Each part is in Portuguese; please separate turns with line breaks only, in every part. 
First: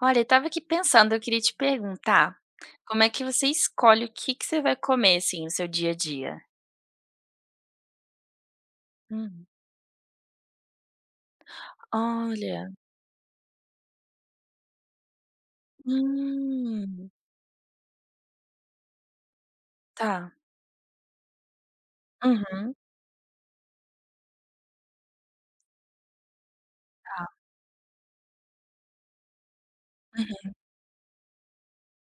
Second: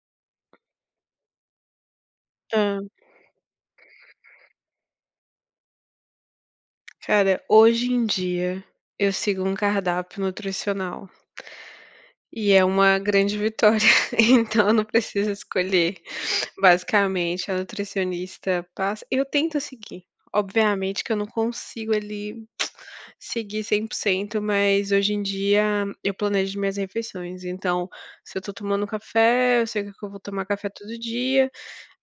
Olha, eu estava aqui pensando, eu queria te perguntar,
Hã.
como é que você escolhe o que que você vai comer, assim, no seu dia a dia?
Cara, hoje em dia eu sigo
Hum.
um cardápio nutricional e é
Olha,
uma grande vitória, então eu não preciso escolher.
hum,
Basicamente, a nutricionista passa eu tento seguir.
tá.
Obviamente que eu não consigo ali
Uhum,
seguir 100%, mas hoje em dia eu planejo minhas
tá,
refeições. Então, se eu tô tomando café, eu sei que eu vou tomar
uhum,
café todo dia.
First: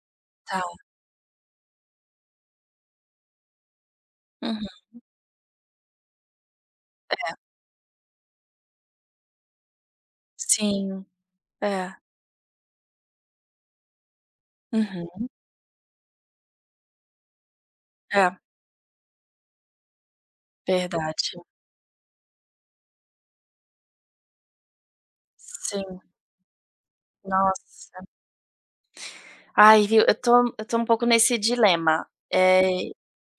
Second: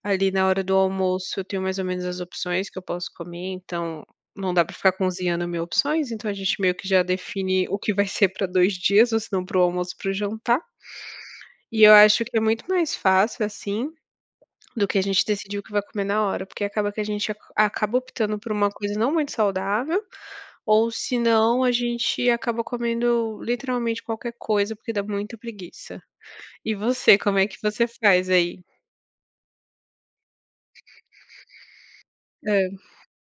Ali na
tá,
hora do almoço eu tenho mais ou menos as opções que eu posso comer, então não dá pra
uhum.
ficar cozinhando mil opções, então a gente meio que já define o que vai ser pra 2 dias, ou se não pro almoço, pro jantar.
Sim,
E eu
é,
acho que é muito mais fácil, assim, do que a gente
uhum,
decidir o que vai comer na hora, porque acaba que a gente ac acaba
é,
optando por uma coisa não muito saudável, ou se
verdade.
não a gente acaba comendo literalmente qualquer coisa, porque dá muita
Sim,
preguiça. E você, como é que você
nossa.
faz aí?
Ai, viu, eu tô um pouco nesse dilema.
Hã.
É,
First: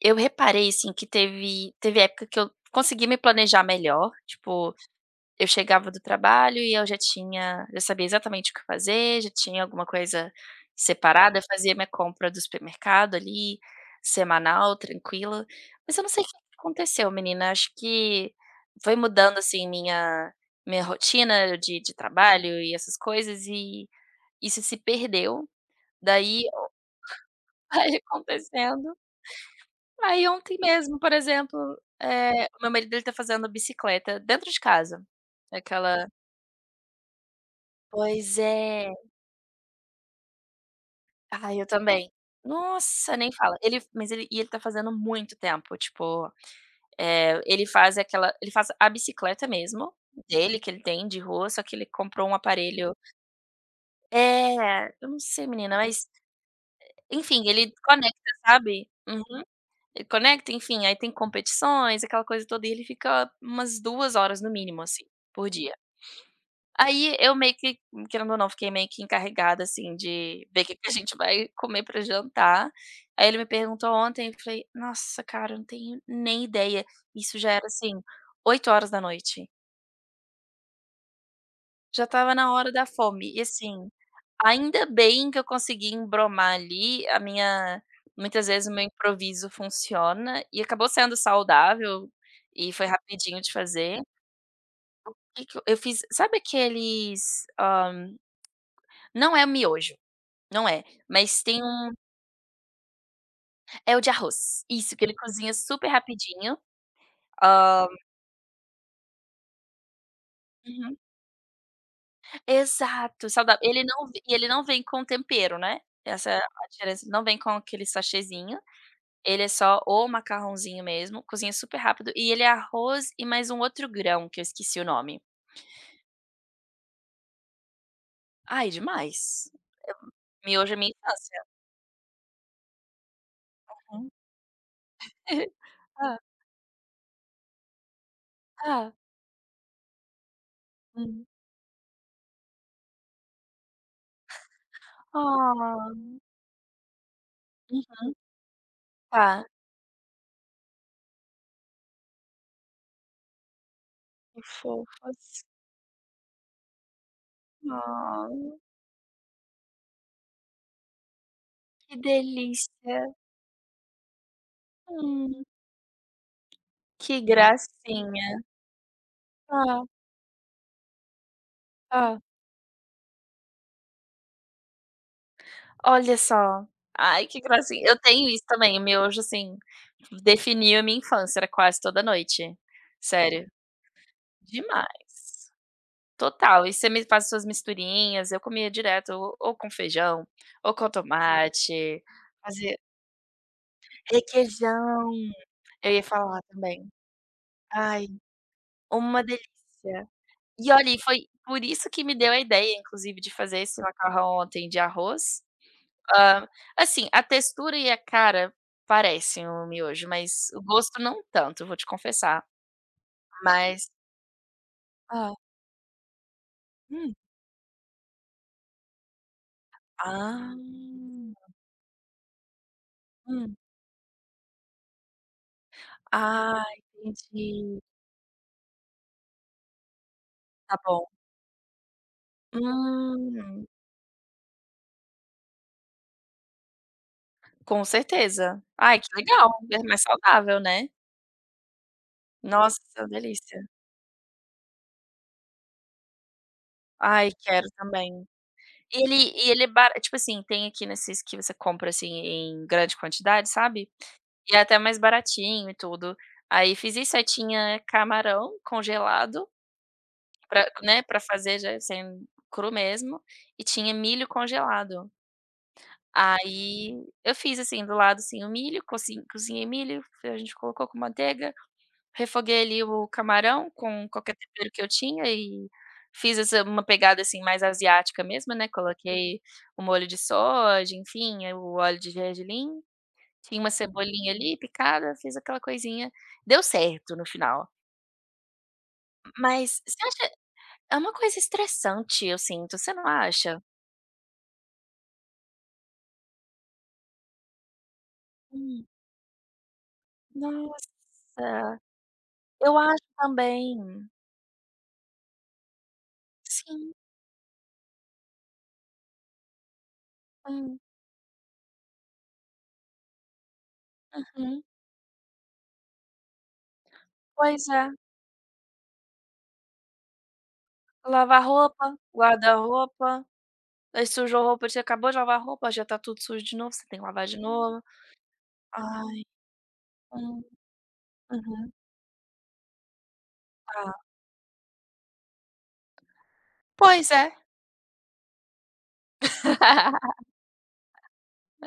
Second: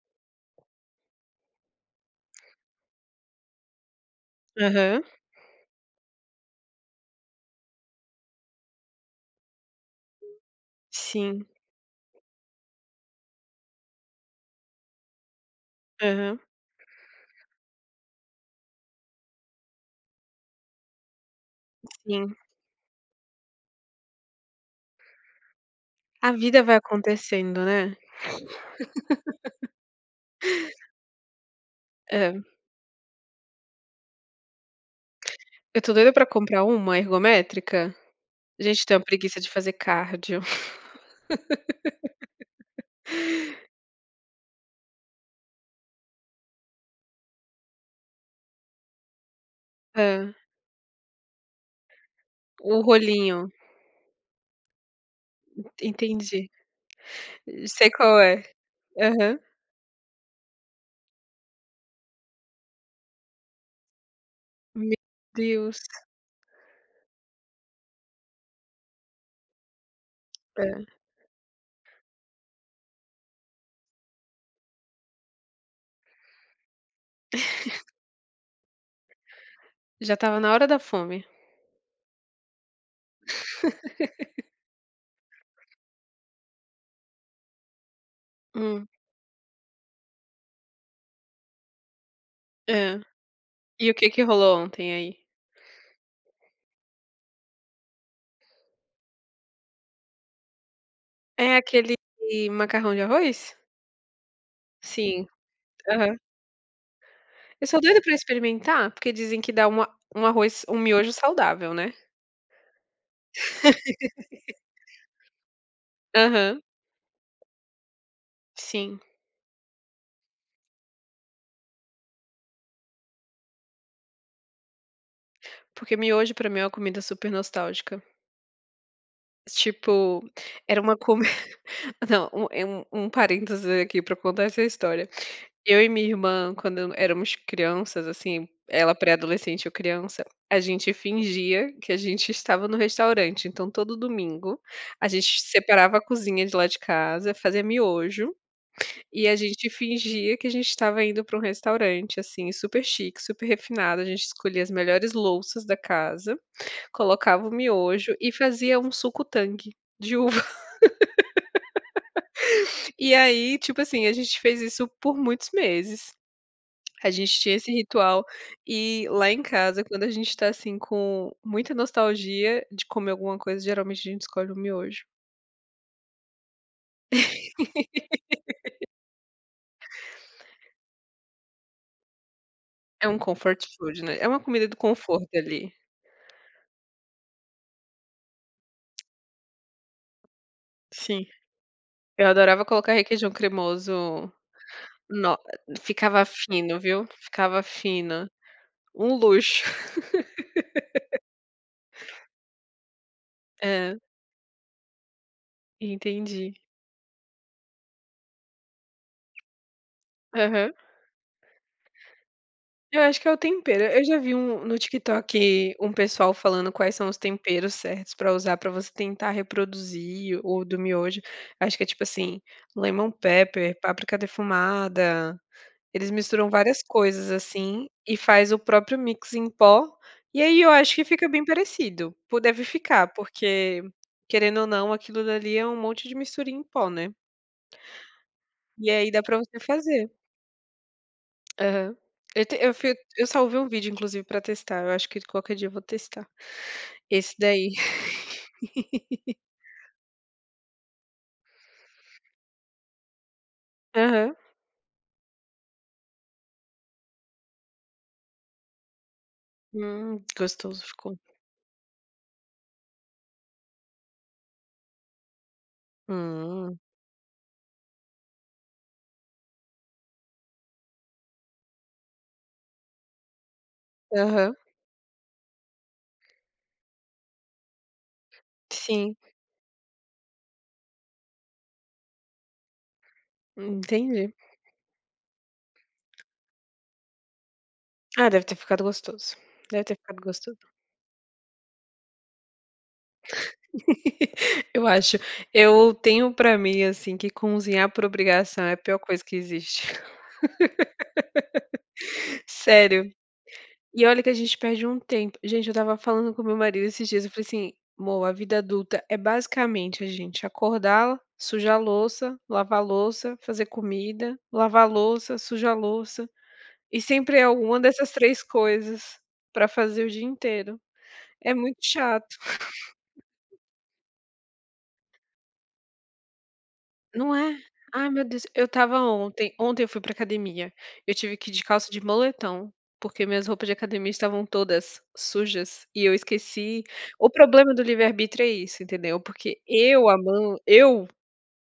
eu reparei, assim, que teve época que eu consegui me planejar melhor, tipo.
Aham.
Eu chegava do trabalho e eu já sabia exatamente o que fazer, já tinha alguma coisa separada, eu
Sim.
fazia minha compra do supermercado ali, semanal, tranquila. Mas eu não sei o que
Aham.
aconteceu, menina, acho que foi mudando, assim, minha rotina de
Sim.
trabalho e essas coisas, e isso se perdeu,
A
daí.
vida vai acontecendo, né.
Vai acontecendo. Aí ontem mesmo, por exemplo,
É.
o meu marido ele tá fazendo bicicleta dentro de casa.
Eu tô
Aquela
doida pra comprar uma ergométrica.
Pois
Gente,
é.
tenho uma preguiça de fazer cardio.
Ah, eu também. Nossa, nem fala. Ele mas ele e ele tá fazendo muito tempo, tipo, ele faz a bicicleta mesmo,
Hã.
dele, que ele tem de rua, só que ele comprou um
O
aparelho,
rolinho.
é, eu não sei menina, mas
Entendi.
enfim, ele
Sei qual
conecta,
é.
sabe.
Aham.
Uhum. Ele conecta, enfim, aí tem competições, aquela coisa toda, e ele fica umas 2 horas no mínimo,
Meu
assim, por dia.
Deus.
Aí eu meio que, querendo ou não, fiquei meio que encarregada, assim, de ver o que que a
É.
gente vai comer pra jantar. Aí ele me perguntou ontem, eu falei: "Nossa, cara, eu não tenho nem ideia." Isso já era, assim, 8 horas da noite.
Já tava na hora da fome.
Já estava na hora da fome e, assim, ainda bem que eu consegui embromar ali, a minha muitas vezes o meu
Hum.
improviso funciona e acabou sendo saudável e foi
Hã.
rapidinho de
E o
fazer.
que que rolou ontem aí?
O que que eu fiz, sabe aqueles, não é miojo. Não é, mas
É
tem um,
aquele macarrão de arroz?
é o de arroz. Isso, que ele
Sim.
cozinha super
Aham.
rapidinho.
Eu sou
Hã.
doida pra experimentar, porque dizem que dá uma um arroz um
Uhum.
miojo saudável, né.
Exato, saudável. Ele não v e ele não vem com tempero, né, essa é
Aham.
a diferença. Não vem com aquele sachêzinho,
Sim.
ele é só o macarrãozinho mesmo, cozinha super rápido e ele é arroz e mais um outro grão que eu esqueci o nome.
Porque miojo pra mim é uma comida super nostálgica.
Ai, demais. Eu
Tipo,
Miojo é
era
minha
uma comi
infância.
não, é um parênteses aqui
Uhum.
pra contar essa história. Eu e minha
Hã,
irmã, quando éramos crianças, assim, ela
hã.
pré-adolescente, eu criança, a gente
Uhum.
fingia que a gente estava no restaurante. Então, todo domingo, a gente
Ah.
separava a cozinha de lá de casa, fazia
Uhum.
miojo, e a
Tá,
gente fingia que a gente estava indo para um restaurante, assim, super chique, super refinado. A gente
que
escolhia as melhores
fofas.
louças da casa, colocava o miojo
Ah,
e fazia um suco tangue de uva.
que
E
delícia.
aí, tipo assim, a gente fez isso por
Hum,
muitos meses. A
que
gente tinha esse ritual
gracinha.
e lá em casa,
Tá,
quando a gente tá, assim, com muita
tá.
nostalgia de comer alguma coisa, geralmente a gente escolhe o miojo.
Olha só. Ai, que gracinha. Eu tenho isso também, o miojo, assim, definiu a minha infância, era quase toda noite.
É um
Sério,
comfort food, né, é uma comida do
demais.
conforto ali.
Total. E você me faz suas misturinhas, eu comia direto ou com feijão, ou com
Sim,
tomate,
eu adorava
fazia
colocar requeijão cremoso,
requeijão,
no
eu ia
ficava
falar
fino,
também.
viu, ficava
Ai,
fino, um
uma delícia.
luxo.
E olha, e foi por isso que me deu a ideia, inclusive, de fazer esse
É,
macarrão ontem de arroz. Hã,
entendi.
assim, a textura e a cara parecem o miojo, mas o
Aham.
gosto não tanto, vou te confessar.
Eu acho que é o tempero.
Mas,
Eu já vi um no
ah,
TikTok um pessoal falando quais são
hum.
os temperos certos pra usar pra você tentar reproduzir
Ah,
o do miojo. Acho que é tipo assim, lemon
hum.
pepper, páprica defumada. Eles misturam
Ah,
várias coisas
entendi.
assim e faz o próprio mix em pó. E aí eu
Tá
acho que
bom.
fica bem parecido. Pô, deve ficar,
Hum,
porque querendo ou não, aquilo dali é um monte de misturinha em pó, né.
com certeza.
E
Ai, que
aí dá pra
legal,
você
é mais
fazer.
saudável, né.
Aham. Eu te eu fui
Nossa,
eu salvei
delícia.
um vídeo inclusive pra testar, eu acho que qualquer dia eu vou testar.
Ai,
Esse
quero
daí.
também. E ele é bara tipo assim, tem aqui nesses que você compra, assim, em grande quantidade, sabe?
Aham.
E é até mais baratinho e tudo. Aí fiz isso, aí tinha camarão congelado pra,
Gostoso
né,
ficou.
pra fazer já sem cru mesmo, e tinha milho congelado.
Hum.
Aí eu fiz, assim, do lado, assim, o milho, cozinhei milho, a gente colocou com manteiga, refoguei ali o camarão com qualquer
Aham.
tempero que eu tinha e fiz essa uma pegada, assim, mais asiática mesmo, né,
Sim,
coloquei o molho de soja, enfim, aí o óleo de gergelim tinha uma
entendi.
cebolinha ali picada, fiz aquela coisinha, deu certo no final.
Ah, deve ter ficado gostoso.
Mas
Deve ter
você
ficado
acha
gostoso.
é uma coisa estressante, eu sinto, você não acha?
Eu acho. Eu tenho pra mim, assim, que cozinhar por obrigação é a
Hum,
pior coisa que existe.
nossa, eu acho
Sério. E
também.
olha que a gente perde um tempo. Gente, eu estava falando com meu marido
Sim,
esses dias, eu falei assim: "Amor, a vida adulta é basicamente a gente
hum,
acordar, sujar a louça, lavar a louça, fazer comida,
uhum.
lavar a louça, sujar a louça". E sempre é
Pois
alguma
é,
dessas 3 coisas pra fazer o dia inteiro.
lavar
É muito
roupa,
chato.
guarda-roupa, aí sujou a roupa, você acabou de lavar a roupa, já tá tudo sujo de novo, você tem que lavar
Não
de
é?
novo.
Ai, meu Deus, eu estava
Ai,
ontem eu fui pra
hum,
academia, eu tive que ir de
uhum,
calça de moletom, porque minhas roupas de
tá.
academia estavam todas sujas e eu esqueci
Pois é.
o problema do livre-arbítrio é isso, entendeu, porque eu a mão eu,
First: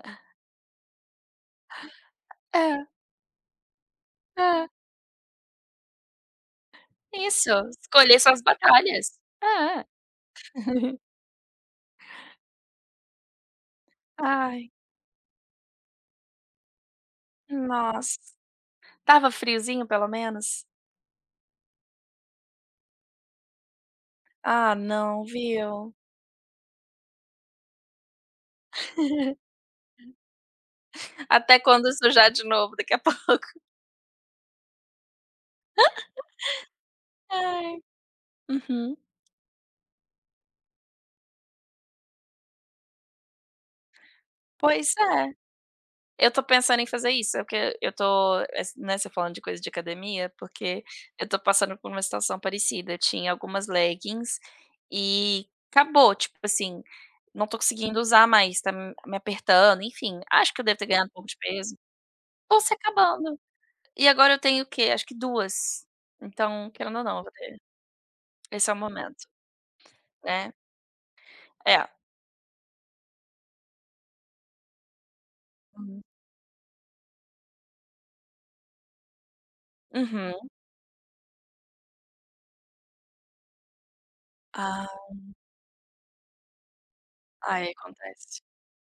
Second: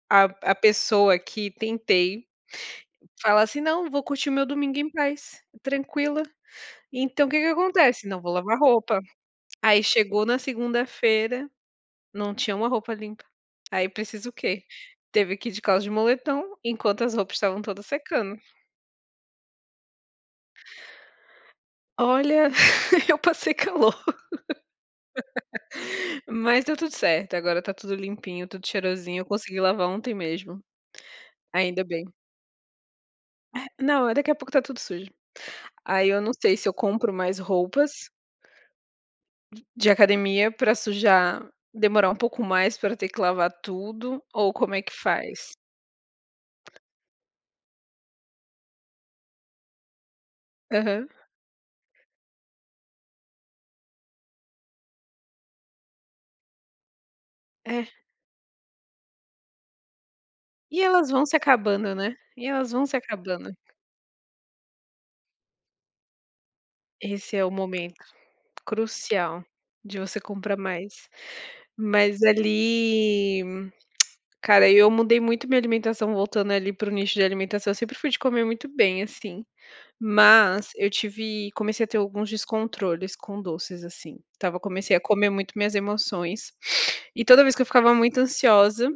a pessoa que tentei
É,
falar assim: "Não, vou curtir o meu
é,
domingo em paz, tranquila". Então o que que
isso,
acontece?
escolher
Não vou
suas
lavar roupa.
batalhas.
Aí
É.
chegou na segunda-feira não tinha uma roupa limpa. Aí precisa o quê?
Ai,
Teve que ir de calça de moletom, enquanto as roupas estavam todas
nossa.
secando.
Tava friozinho pelo menos?
Olha, eu passei calor,
Ah não, viu.
mas deu tudo certo, agora tá tudo limpinho, tudo cheirosinho, eu consegui lavar ontem mesmo,
Até
ainda
quando
bem.
sujar de novo daqui a pouco.
Não, é daqui a pouco tá tudo sujo. Aí eu não sei se eu compro mais
Ai.
roupas
Uhum.
de academia pra sujar demorar um pouco mais pra ter que lavar tudo, ou como é que
Pois é.
faz?
Eu tô pensando em fazer isso, porque eu tô, es né, você falando de coisa de academia, porque
Aham.
eu tô passando por uma situação parecida. Eu tinha algumas leggings e acabou, tipo assim, não tô
É.
conseguindo usar mais, tá me apertando, enfim. Acho que eu devo
E
ter ganhado
elas
um
vão
pouco
se
de peso.
acabando, né, e
Tô
elas
se
vão se
acabando.
acabando.
E agora eu tenho o quê? Acho que duas. Então, querendo ou não,
Esse é o momento
esse é o momento,
crucial de você
né.
comprar mais.
É.
Mas ali cara, eu mudei muito minha
Uhum.
alimentação voltando ali para o nicho de alimentação, eu sempre fui de comer muito bem, assim,
Uhum.
mas eu tive comecei a ter alguns descontroles com doces, assim, Tava,
Ah,
comecei a comer muito minhas emoções, e toda vez que eu
aí
ficava muito
acontece.
ansiosa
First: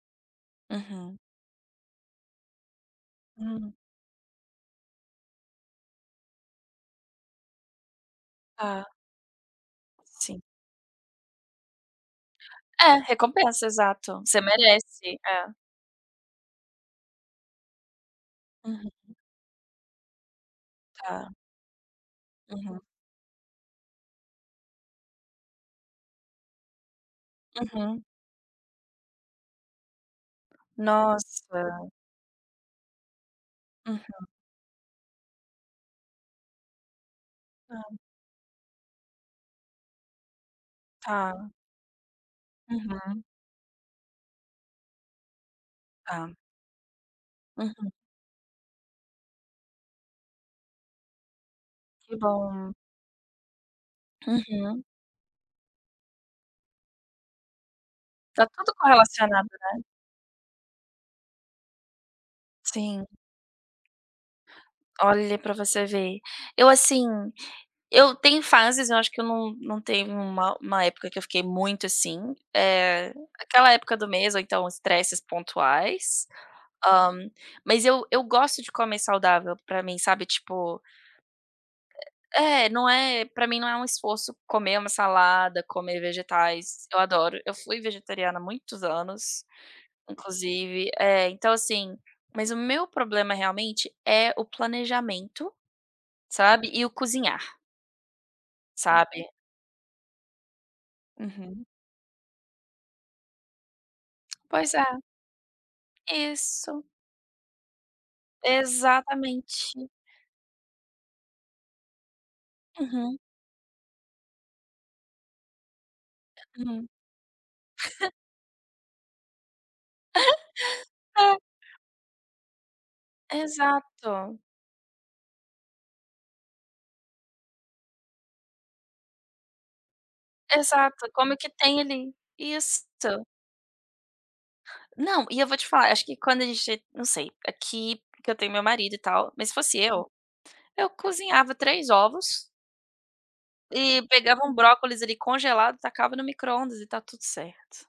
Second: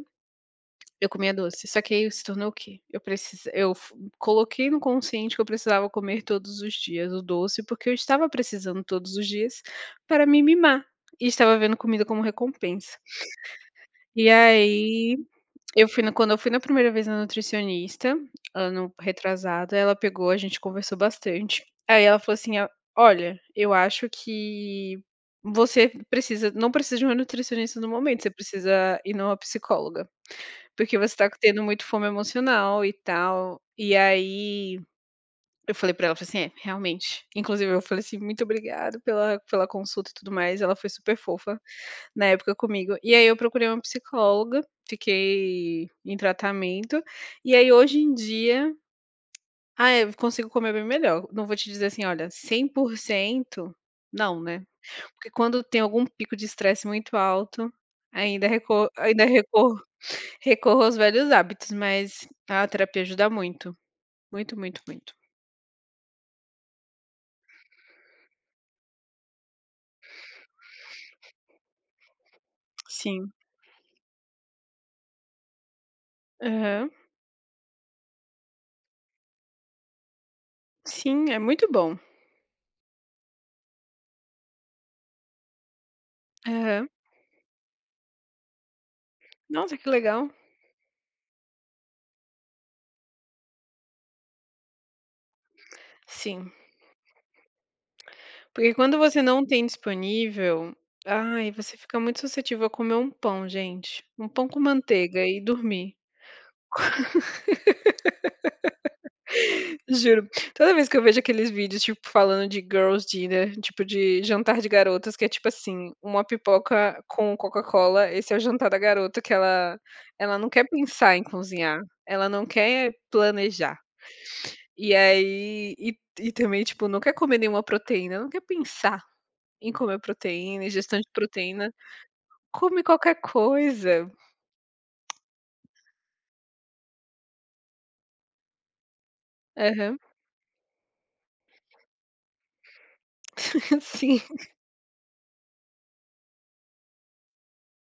eu
Uhum.
comia doce, só que aí se tornou o quê? Eu precisa eu
Hum,
f coloquei no consciente que eu precisava comer todos os dias o doce, porque eu estava precisando
tá,
todos os dias para me
sim.
mimar, e estava vendo comida como recompensa.
É, recompensa, exato.
E
Você
aí,
merece, é.
eu fui na quando eu fui na primeira vez na nutricionista,
Uhum,
ano retrasado, ela pegou, a gente conversou
tá.
bastante, aí ela falou assim: "Ah,
Uhum,
olha, eu acho que você precisa não precisa de uma nutricionista no
uhum.
momento, você precisa ir numa psicóloga". Porque você tá tendo
Nossa.
muito fome emocional e tal. E
Uhum.
aí, eu falei pra ela, falei assim: "É, realmente". Inclusive eu
Ah,
falei assim: "Muito obrigado pela consulta e tudo mais". Ela foi super
tá.
fofa na época comigo. E
Uhum,
aí eu procurei uma psicóloga, fiquei em
tá.
tratamento, e aí
Uhum,
hoje em dia ah, eu consigo comer bem melhor. Não vou te dizer assim:
que
"Olha, cem
bom.
por cento não, né.
Uhum.
Porque quando tem algum pico de estresse muito alto,
Tá
ainda
tudo
recor ainda
correlacionado.
recorro Recorro aos velhos hábitos, mas a terapia
Sim,
ajuda muito. Muito, muito, muito.
olha, pra você ver. Eu assim Eu tenho fases, eu acho que eu não teve uma época que eu fiquei muito assim, é
Sim.
aquela época do mês ou então estresses pontuais,
Aham.
hã, mas eu gosto de comer saudável pra mim, sabe, tipo
Sim, é muito bom.
é, não é pra mim não é um esforço comer uma salada, comer vegetais,
Aham.
eu adoro. Eu fui vegetariana há muitos anos,
Nossa, que legal.
inclusive, então assim, mas o meu problema realmente é o planejamento,
Sim.
sabe, e o cozinhar,
Porque quando você
sabe.
não tem disponível, ai,
Uhum.
você fica muito suscetível a comer um pão, gente. Um pão com
Pois é.
manteiga e dormir.
Isso, exatamente.
Juro, toda vez que eu vejo aqueles vídeos, tipo, falando de girls
Uhum,
dinner, tipo de jantar de garotas, que é tipo assim, uma
uhum.
pipoca com Coca-Cola, esse é o jantar da garota que ela não quer pensar em cozinhar, ela não quer
É,
planejar.
exato,
E aí e também, tipo, não quer comer nenhuma proteína, não quer pensar em comer proteína, ingestão de
exato, como que
proteína,
tem ali
come
isso.
qualquer coisa.
Não, e eu vou te falar, acho que quando a gente não sei, aqui que eu tenho meu marido e tal, mas se fosse
Aham,
eu cozinhava 3 ovos e
sim.
pegava um brócolis ali congelado, tacava no micro-ondas e tá tudo certo,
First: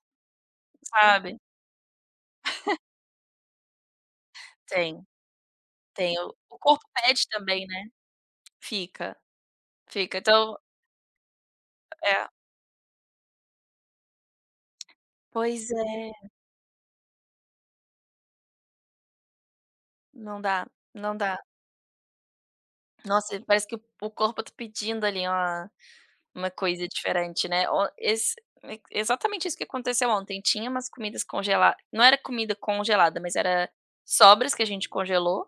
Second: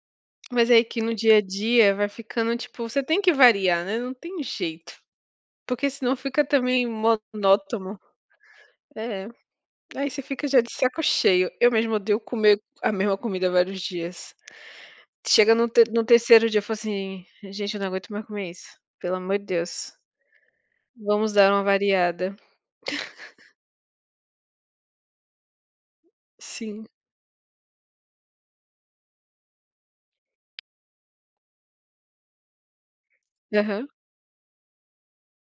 Mas é que no dia
sabe.
a dia vai ficando, tipo, você tem que variar, né, não tem jeito.
Tem,
Porque senão
tem, o
fica
o corpo
também
pede também, né.
monótono.
Fica,
É, aí
fica,
você fica
então
já de saco cheio. Eu mesma odeio
é,
comer a mesma comida vários dias. Chega no
pois
te no
é,
terceiro dia, eu falo assim: "Gente, eu não aguento mais comer isso, pelo amor de Deus,
não dá, não
vamos
dá.
dar uma variada".
Nossa, parece que o corpo tá pedindo ali uma
Sim.
coisa diferente, né. O esse e exatamente isso que aconteceu ontem, tinha umas comidas congeladas não era comida congelada, mas era
Aham,
sobras que a gente congelou,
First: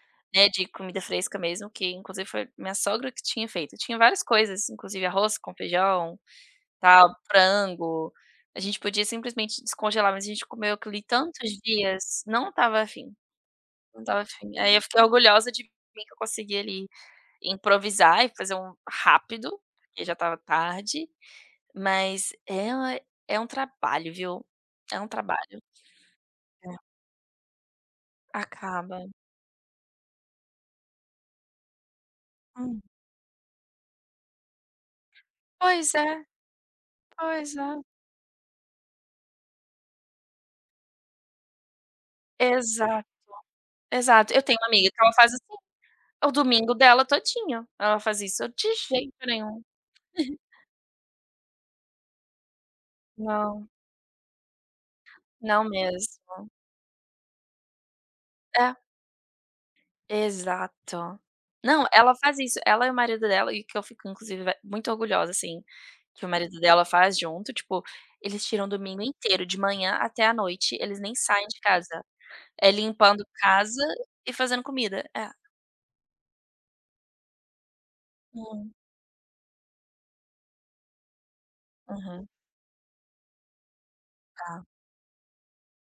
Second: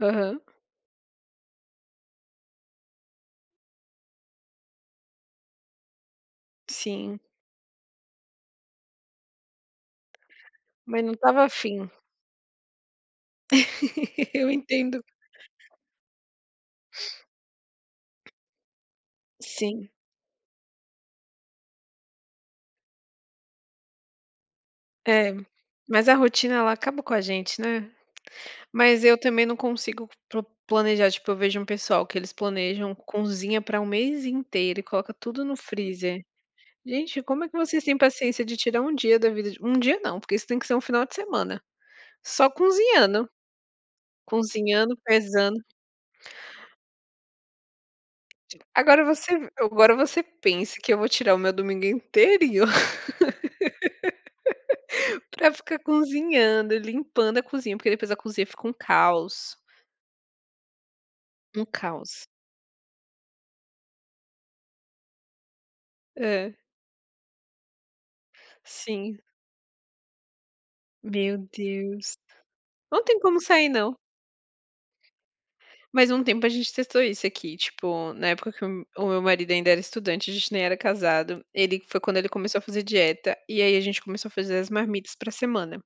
aham.
né, de comida fresca mesmo, que inclusive foi minha sogra que tinha feito. Tinha várias coisas, inclusive arroz com feijão, tal,
Sim,
frango, a gente podia simplesmente descongelar, mas a gente comeu aquilo ali
mas não estava
tantos
afim.
dias, não estava afim, não estava
Eu
afim. Aí eu
entendo.
fiquei orgulhosa de mim que eu consegui ali improvisar e fazer um rápido,
Sim.
porque já estava tarde, mas é uma é um trabalho, viu. É um
É,
trabalho.
mas a rotina ela
É,
acaba com a gente, né? Mas
acaba.
eu também não consigo pro planejar, tipo, eu vejo um pessoal que eles
Hum.
planejam cozinha pra um mês inteiro e coloca tudo no
Pois é,
freezer. Gente, como é
pois
que
é.
vocês têm paciência de tirar um dia da vida de um dia não, porque isso tem que ser um final de semana, só
Exato,
cozinhando,
exato. Eu tenho uma amiga
cozinhando,
que ela faz assim,
pesando.
o domingo dela todinho, ela faz isso, eu de
Agora
jeito
você
nenhum.
agora você pensa que eu vou tirar o meu domingo inteiro
Não,
pra
não
ficar
mesmo.
cozinhando, limpando a cozinha, porque depois a cozinha fica um
É,
caos,
exato.
um
Não, ela
caos.
faz isso, ela e o marido dela, e que eu fico inclusive ve muito orgulhosa, assim. Que o
É,
marido dela faz junto, tipo, eles tiram o domingo
sim.
inteiro, de manhã até à noite, eles nem
Meu
saem de casa.
Deus.
É
Não tem
limpando
como sair
casa
não.
e fazendo comida. É.
Mas um tempo a gente testou isso aqui, tipo, na época que
Hum.
o meu marido ainda era estudante, a gente nem era casado, ele foi quando ele
Uhum,
começou a fazer dieta, e aí a gente começou a fazer
tá.
as marmitas pra semana.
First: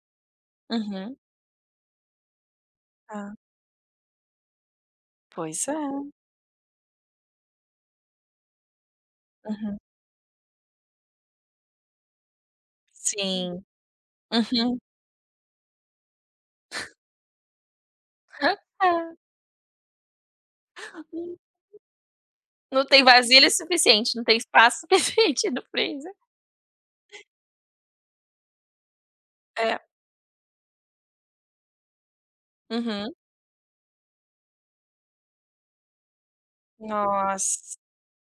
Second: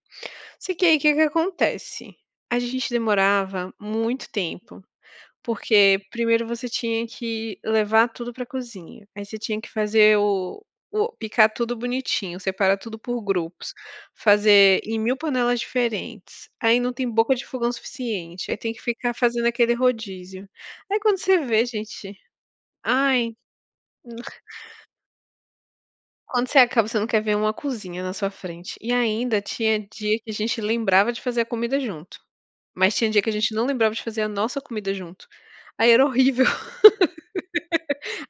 Só que aí o que
Uhum,
que acontece? A gente
tá.
demorava muito tempo
Pois
porque
é.
primeiro você tinha que levar tudo pra cozinha, aí você tinha que
Uhum.
fazer o picar tudo bonitinho, separar tudo por
Sim.
grupos,
Uhum.
fazer em 1000 panelas diferentes, aí não tem boca de fogão suficiente, aí tem que ficar
É.
fazendo aquele rodízio. Aí quando você
Hum.
vê, gente,
Não tem
ai,
vasilha suficiente, não tem espaço suficiente no freezer.
quando você acaba, você não quer ver uma cozinha na sua frente. E ainda tinha
É.
dia que a gente lembrava de fazer a comida junto, mas tinha
Uhum.
dia que a gente não lembrava de fazer a nossa comida junto, aí era horrível.
Nossa.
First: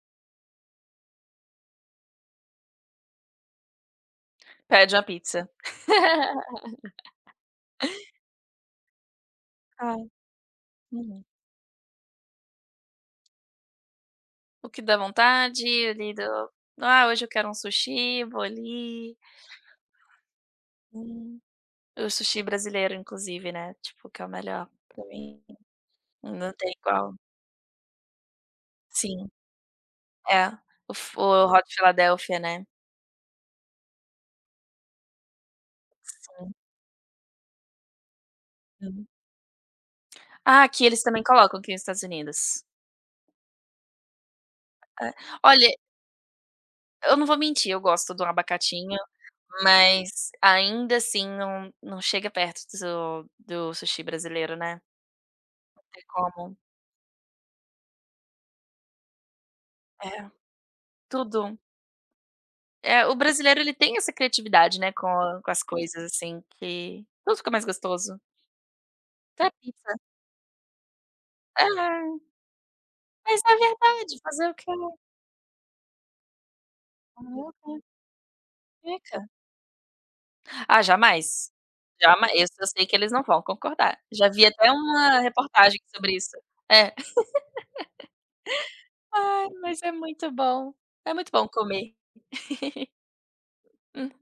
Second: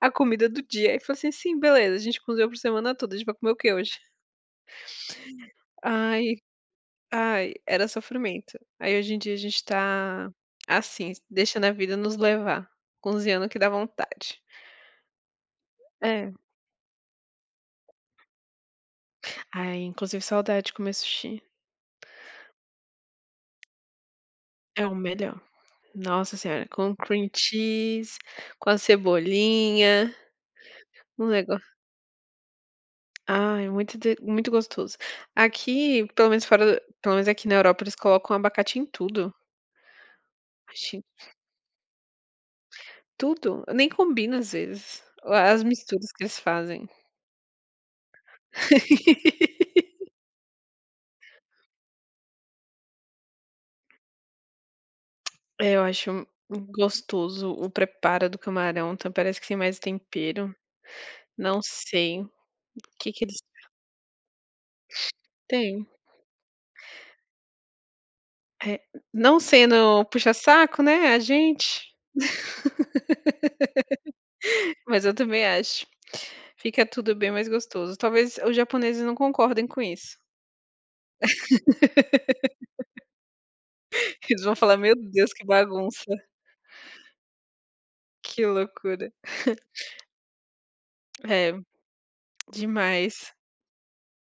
A comida do dia. Aí falou assim: "Sim, beleza, a gente cozinhou por semana toda, a gente vai comer o que hoje?"
Pede uma pizza.
Ai, ai, era sofrimento. Aí hoje em dia a gente
Ai.
tá assim,
Uhum.
deixando a vida nos levar, cozinhando o que dá vontade.
O que dá vontade, ali do:
É.
"Ah, hoje eu quero um sushi", vou ali.
Ai, inclusive saudade de comer
Hum.
sushi.
O sushi brasileiro inclusive, né, tipo que é o melhor
É o
pra
melhor.
mim,
Nossa
não
senhora,
tem
com
igual.
cream cheese, com a
Sim,
cebolinha,
é. O f
um
o hot
negócio
Philadelphia, né.
ai, muito de muito gostoso. Aqui, pelo menos
Sim,
fora do- pelo menos aqui na Europa, eles colocam abacate em
hum.
tudo.
Ah, aqui eles também colocam aqui nos Estados Unidos.
Tudo, eu nem combina às vezes, as
Olha,
misturas que eles fazem.
eu não vou mentir, eu gosto de um abacatinho, mas ainda assim não chega perto do sushi brasileiro, né. Não
É, eu
tem
acho
como.
gostoso o preparo do camarão, então parece que tem mais
É,
tempero,
tudo.
não sei o
É,
que
o
que eles
brasileiro ele tem essa criatividade, né, com as
têm.
coisas assim que tudo fica mais gostoso.
É, não
Até a pizza.
sendo puxa-saco, né, a gente,
É. Mas é verdade, fazer o quê?
mas eu também acho. Fica tudo bem mais gostoso, talvez os japoneses não
Fica.
concordem com isso.
Ah, jamais. Jamais, isso eu sei que eles não vão concordar. Já
Eles
vi
vão
até
falar: "Meu
uma
Deus, que
reportagem
bagunça,
sobre isso. É.
que loucura".
Ai, mas é muito bom. É muito bom
É,
comer.
demais.
Uhum.